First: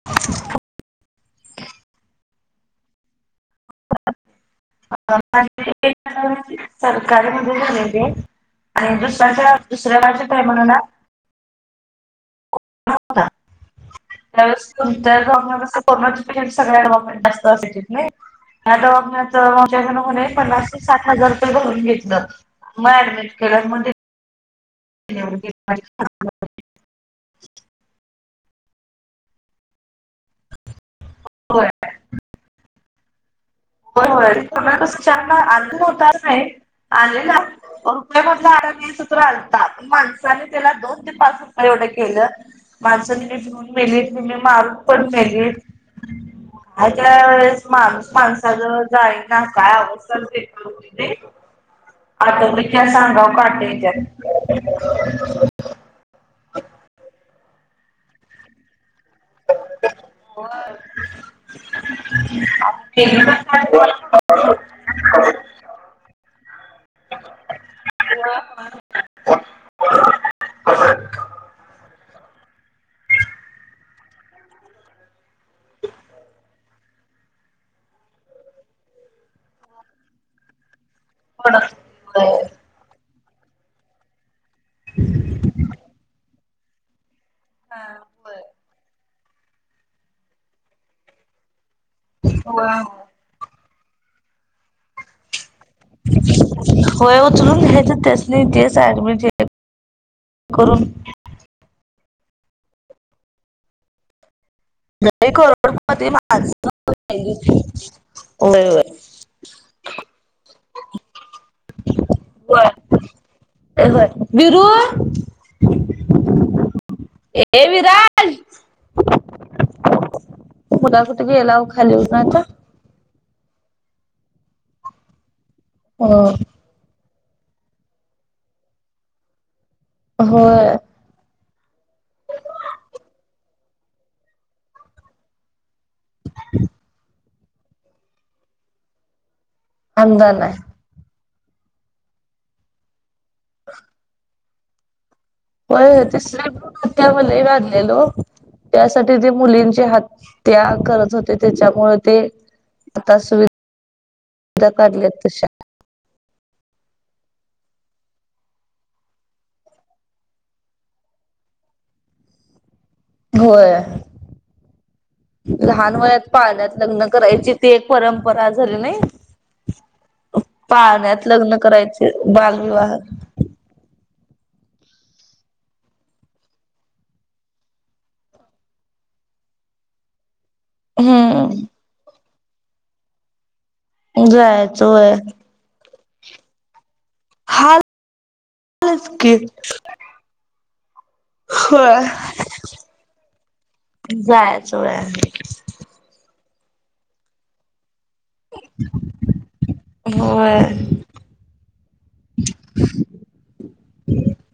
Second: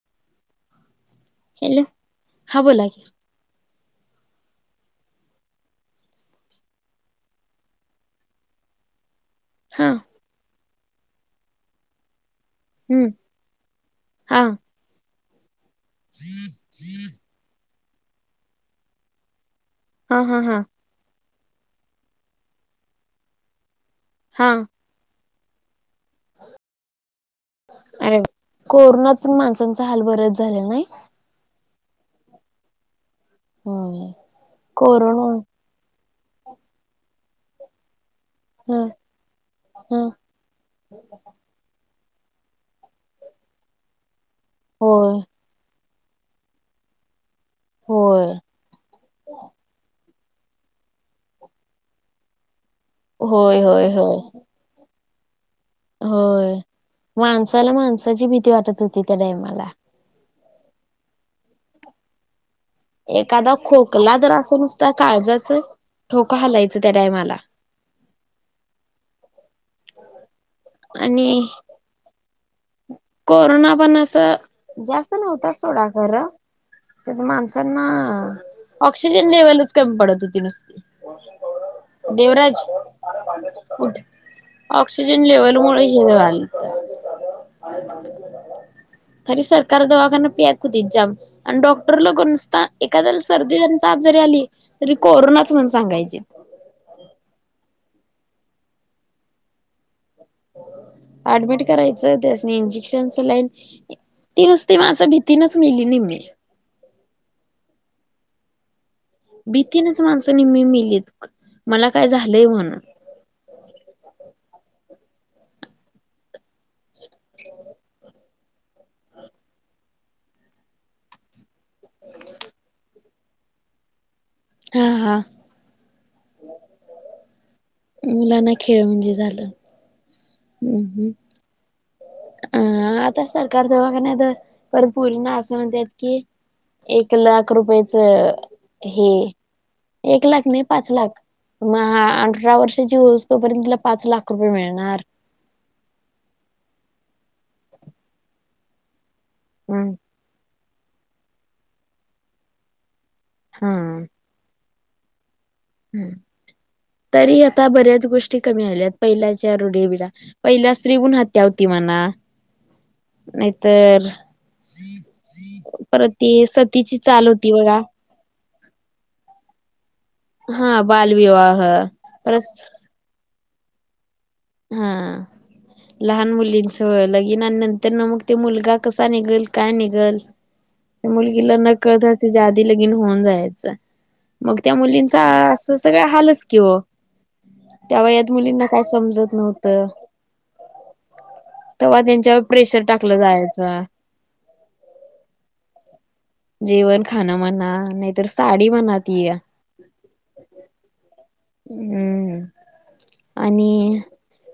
[unintelligible] Hello ख लागे. सरकारीमध्ये झालेली आणि दुसच्या. हा दुसऱ्या माझ्या काय म्हण ना. [unintelligible] हम्म कोरोना हा पेशंट सगळ्या डेटस्त असय नाही ड हा हा प. हा ात हजार रे भून घ म डम केग. हां [inaudible] अरे कोरोनात पण माणसांचा हाल बरच झालं नाही हो हो होय होला कोरोना चांगला अ होता नाही आलेला ह आडात्रलतात ह माणसाने त्याला दोन ते पाच रुपये एवढं केलं माणसं मीी भिऊन मेलीत मी मी मारून पण होय मेलीत ह त्या वेळेस मा होय माण काय अव आ सांगा होय होय काटेच्या होय होय माणसाला माणसाची भीती वाटत होती त्या डाम मला ठी एखादा खोकला तर असं नुसता काळजाच ठोका हलायचं त्या टायमाला हॅलो आणि कोरोना पण असं जास्त नव्हत सोडा खरं त्यात माणसांना ऑक्सिजन लेवलच कमी पडत होती नुसती. होड देवराज कठे ऑक्सिजन लेवल मु हेलं. खरी सरकार दवाखाना पिया खुतीत जाम. आणि डॉक्टर ल कर नसता एखाद्याला सर्दी ताप जरी आली. तरी कोरोनाच म्हण सांगायचे. होय उचलून घ्याच त्यासनी तेच ऍडमिट हे करून अऍडमिट करायचं त्यासनी इंजेक्शनच लाईन ती नुसती माझ्या भीतीनच मिेली न मी वय वय भीतीनच माणसं नेहमी मेलीत मला काय झालंय म्हणून होय होय विरू ए विरा कुणाक त गेला ओ खाली होता आता हा हा हो. मुलांना खेळ म्हणजे झालं होय. हा आता सरकार तेव्हा कंनाय त परत पोरींना असं म्हणत्येत कि एक लाख रुपयाच हे एक लाख नाही पाच लाख म अंठरा वर्षाची होऊस तोपर्यंत तिला पाच लाख रुपये मिळणार. हो [unintelligible] लेलो त्यासाठी ते मुलींचे हम् हात त्या करत होते त्याच्यामुळ ते आता सुवि हा त्या कारल्यात तशा हम् तरी आता बऱ्याच गोष्टी कमी आल्यात पहिल्याच्या रुढवीडां पहिल्या स्त्री गुण हत्या होती म्हणा होय नायतर लहान वयात पाळण्यात लग्न होती करायची ती बघा एक परंम परा झाली नाय हा पाळण्यात लग्न बालविवाह करायचे परत बालविवाह हा लहान मुलींच व लगेन आणि नंतर ना मग ते मुलगा कसा निघेल काय निघल मुलगीला हम्म नकळत तिच्या आधी लगीन होऊन जायांच. मग त्या जायचं होय मुलींचा असं सगळ हालच कि ओ हा त्या वयात मुलींना काय कालच समजत की होय तवा त्यांच्यावर प्रेशर टाकला जायांचा. जायाच वय आहे. जेवण खाणं म्हणा नाहीतर साडी म्हणा ती या होय. हम्म आणि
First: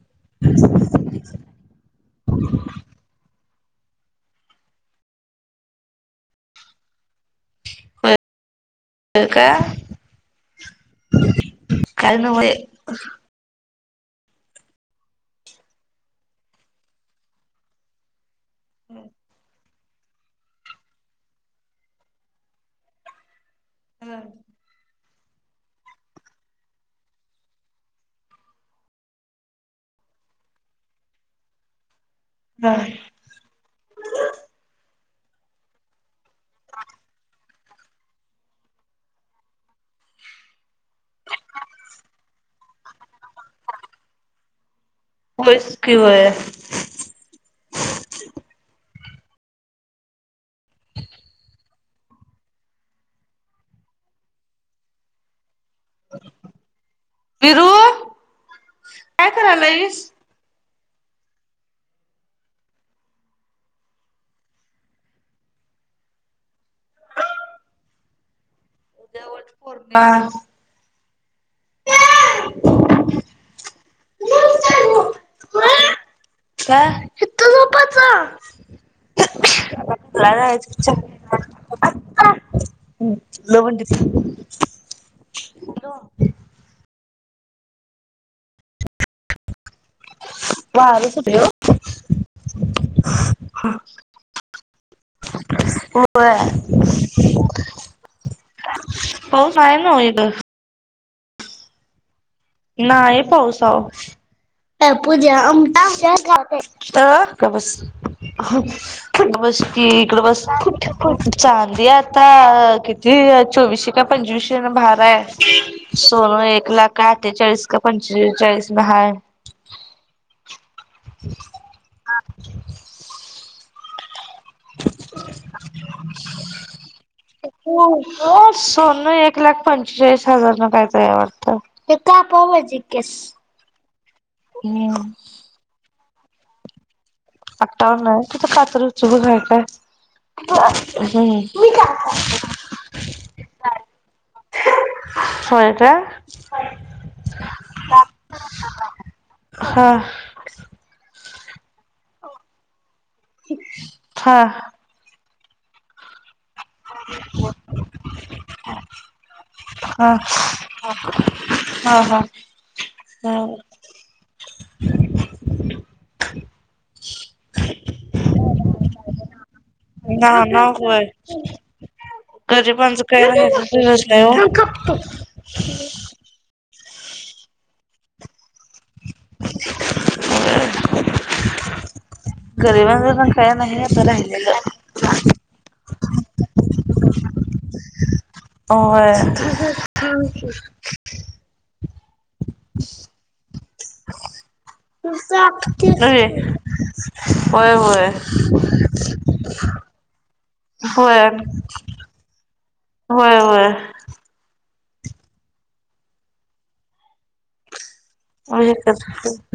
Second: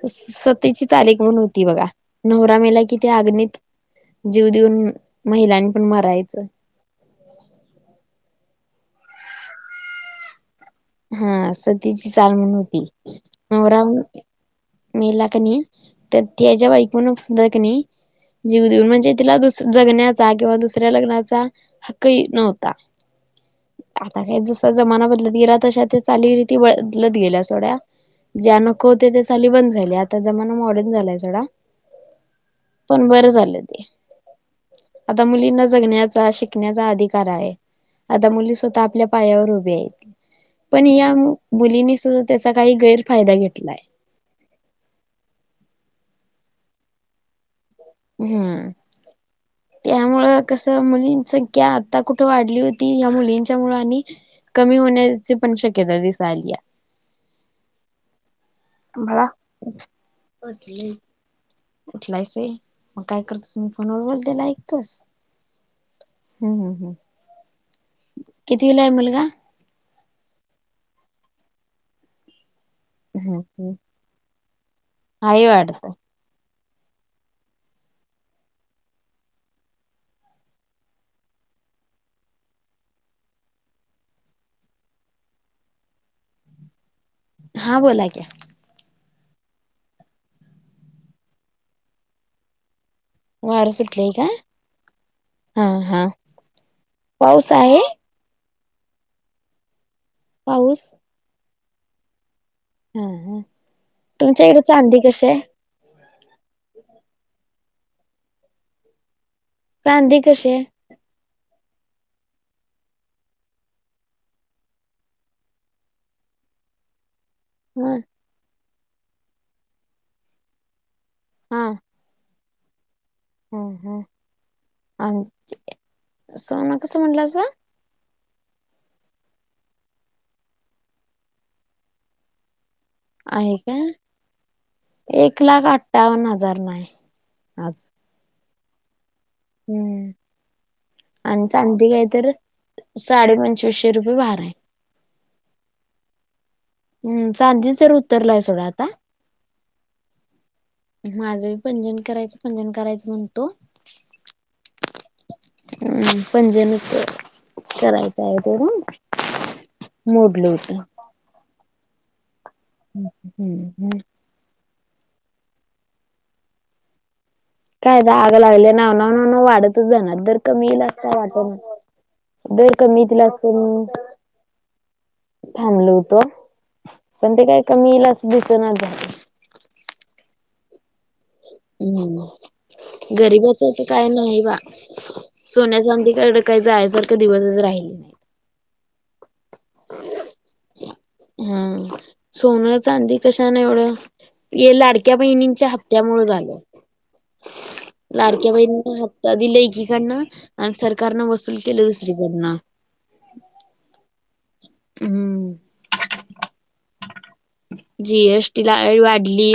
स सतीची चाल एक म्हणून होती बघा नवरा मेला कि ते अग्नीत जीव देऊन महिलांनी पण मरायचं. ह का हा सतीची काय चाल नव्हे म्हणून होती नवरा मेला कनी तर त्याज्या बायकोनी सुद्धा कनय जीव देऊन म्हणजे तिला दुस जगण्याचा किंवा दुसऱ्या लग्नाचा हक्कही नव्हता आता काय ज चा जमाना बदलत गेला तशा त्या चालीरीती बदलत गेल्या सोड्या. ज्या नको होत्या त्या चाली बंद झाल्या आता जमाना मॉडर्न झालाय सगळा. हा. पण बरं झालं ते आता मुलींना जगण्यात चा शिकण्याचा अधिकार आहे आता मुली स्वतः आपल्या पायावर उभी हायती. पण या मुलीने सुद्धा त्याचा काही गैरफायदा घेतलाय. होयच की होय. हूं त्यामुंळ कसं मुलीं संख्या आता कुठं वाढली होती या मुलींच्या मुळ आणि कमी होण्याची पण शक्यता दिसाआलीया. फिरू बाळा बसलंय उठलायसं होय मग काय करतोस मी फोनवर बोललेलं ऐकतोस. हूं हूं हूं कितवीला आहे मुलगा? [unintelligible] हम हं अई वाडत का कत झोपाच लढाच हम् लवण त [inaudible] हा बोला क्या वाच भ हो वर सुटले का हा ओ हा पाऊस आहे हो पाय ना एकगं पाऊस हा नाहीय हा. पावसाव तुमच्या इकडे त्या चांदी कशी पूज्या आहे? आमट बस बस चांदी इकडं बस कशी आहे? चांदी आहे आता किती चोवीसशे का पंचवीशे भारा आहे सोनं एक लाख का अठ्ठेचाळीस का हा. पंचेचाळीस म हा ह हा ह ह आणि सोन कस म्हटलं अस हो हो सोनं एक लाख पंचेचाळीस हजार न कायतरी वाटतं ते का पावडजी केेस आहे का? ह् एक लाख अठ्ठावन्न हजार नाही आज. आावर नाही तिथं पात्र चूक घ हम्म. हम्म का साडेपंचवीशे रुपये भार आहे हो आता हम् सांधे तर उतरलाय सोडा आता हा माझं बी पंजन करायचं पंजन करायचं म्हणत हा हम् पजे न करायचं आहे तेोरं हा मोडल होतं हा हा ह् हम्म हम् काय आग लागली नाव नाव नाव न वाढतच जाणार जर कमी येईल अस काय वाट ना गरीबांचं काय राहायचं तच नाही थांबल होतो पण ते काय कमी येईल अस दिस ना हम्म गरिबांच काय गरीिबाच नाही तर आता काय नाही राहिलेलं बा सोन्या गांधीकड काही जायसारखं दिवसच राहिली नाही अ हम्म सोनं चांदी कशाने एवढं हे लाडक्या महिणींच्या हप्त्यामुळे झालं होय होय लाडक्या बहिणीना हप्ता दिला एकीकडन आणि सरकारनं होय. वसूल केलं दुसरी कर ना होय होय हम्म जीएसटी ला वाढली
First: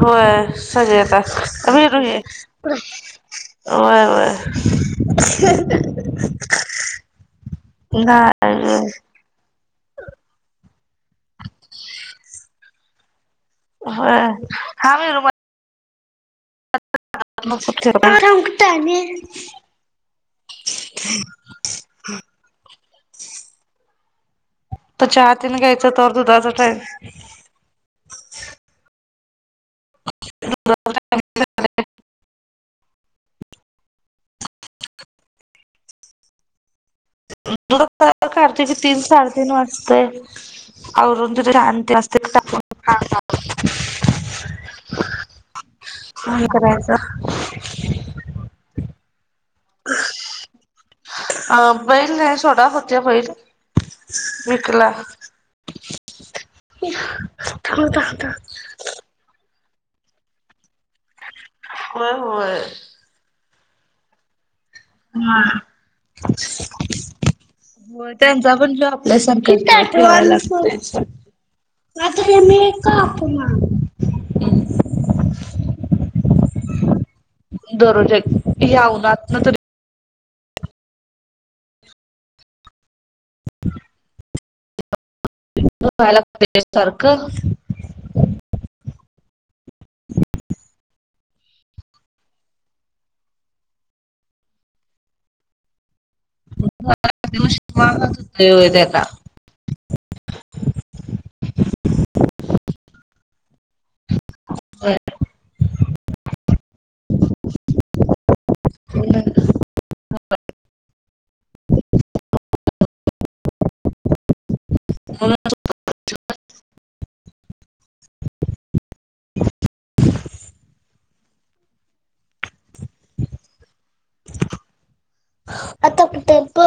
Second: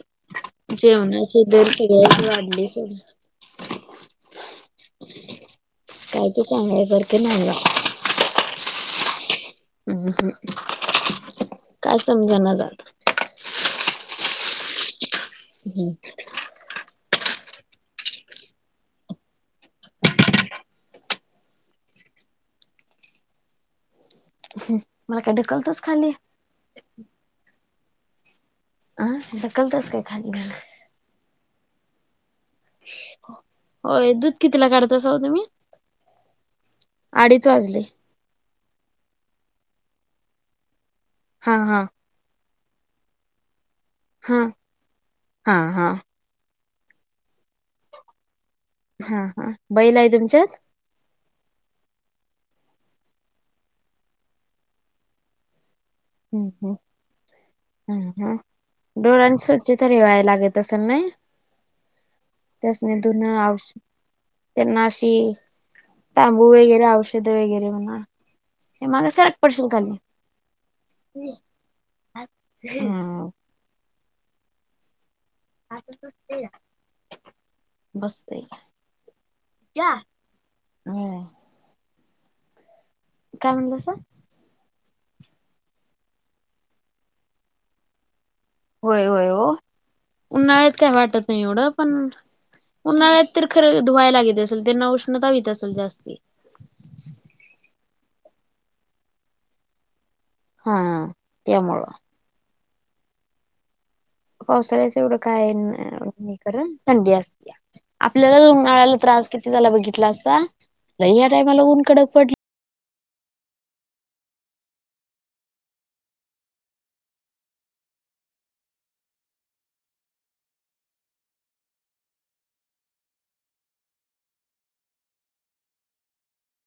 होय सज येत जेवणाचे दर मरू सगळ्याच वाढले सोड होय वय काय ते सांगायसारखं नाही बाा ह् काय समजण जात ह हा मी रुमा हम्म घता आहे [unintelligible] ह ह मला काय ढकलतोच खाली. तचय अं कल तस काय खाली गा होय दूध किती ला काढत असा तुम्ही? अडीच तु वाजले ख करते की तीन साडेतीन वाजते आवरून तिथे हा हा शांती वाते [unintelligible] हा हा हा काय करायचं? हा हा बैल आहे तुमच्यात? अ बैल नाही सोडत होत्या बैल विकला. हम्म हम्म [unintelligible] डोरांची स्वच्छता रेवाय लागत असेल नाही होय होय. न आश ते नाश हा औषध वगैरे म्हणा हो त्यांचा पण जो हे माग आपल्या सरक पडशील संकेत खाली लागत. बा तरी आमही हा कापमा हा तूच ते दररोज या्याऊनात ना तरी [unintelligible] काय म्हणलंस? मयला प सारखं [unintelligible] होय होय हो उन्हाळ्यात वाटत नाही एवढं पण उन्हाळ्यात तर खरं धुवायलागेते असेल त्यांना उष्णता होेत असेल जास्त व हो त्याला हा त्यामुळे पावसाळ्याचं एवढं काय नाही करण थंडी असते. आपल्याला उन्हाळ्याला त्रास किती झाला बघितला असता ल या टायमाला ऊन कडक पडल. हो आता टेम्प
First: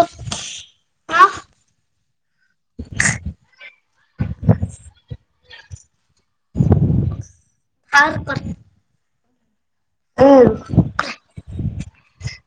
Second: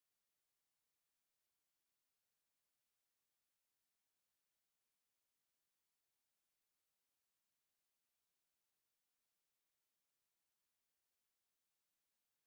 कार अं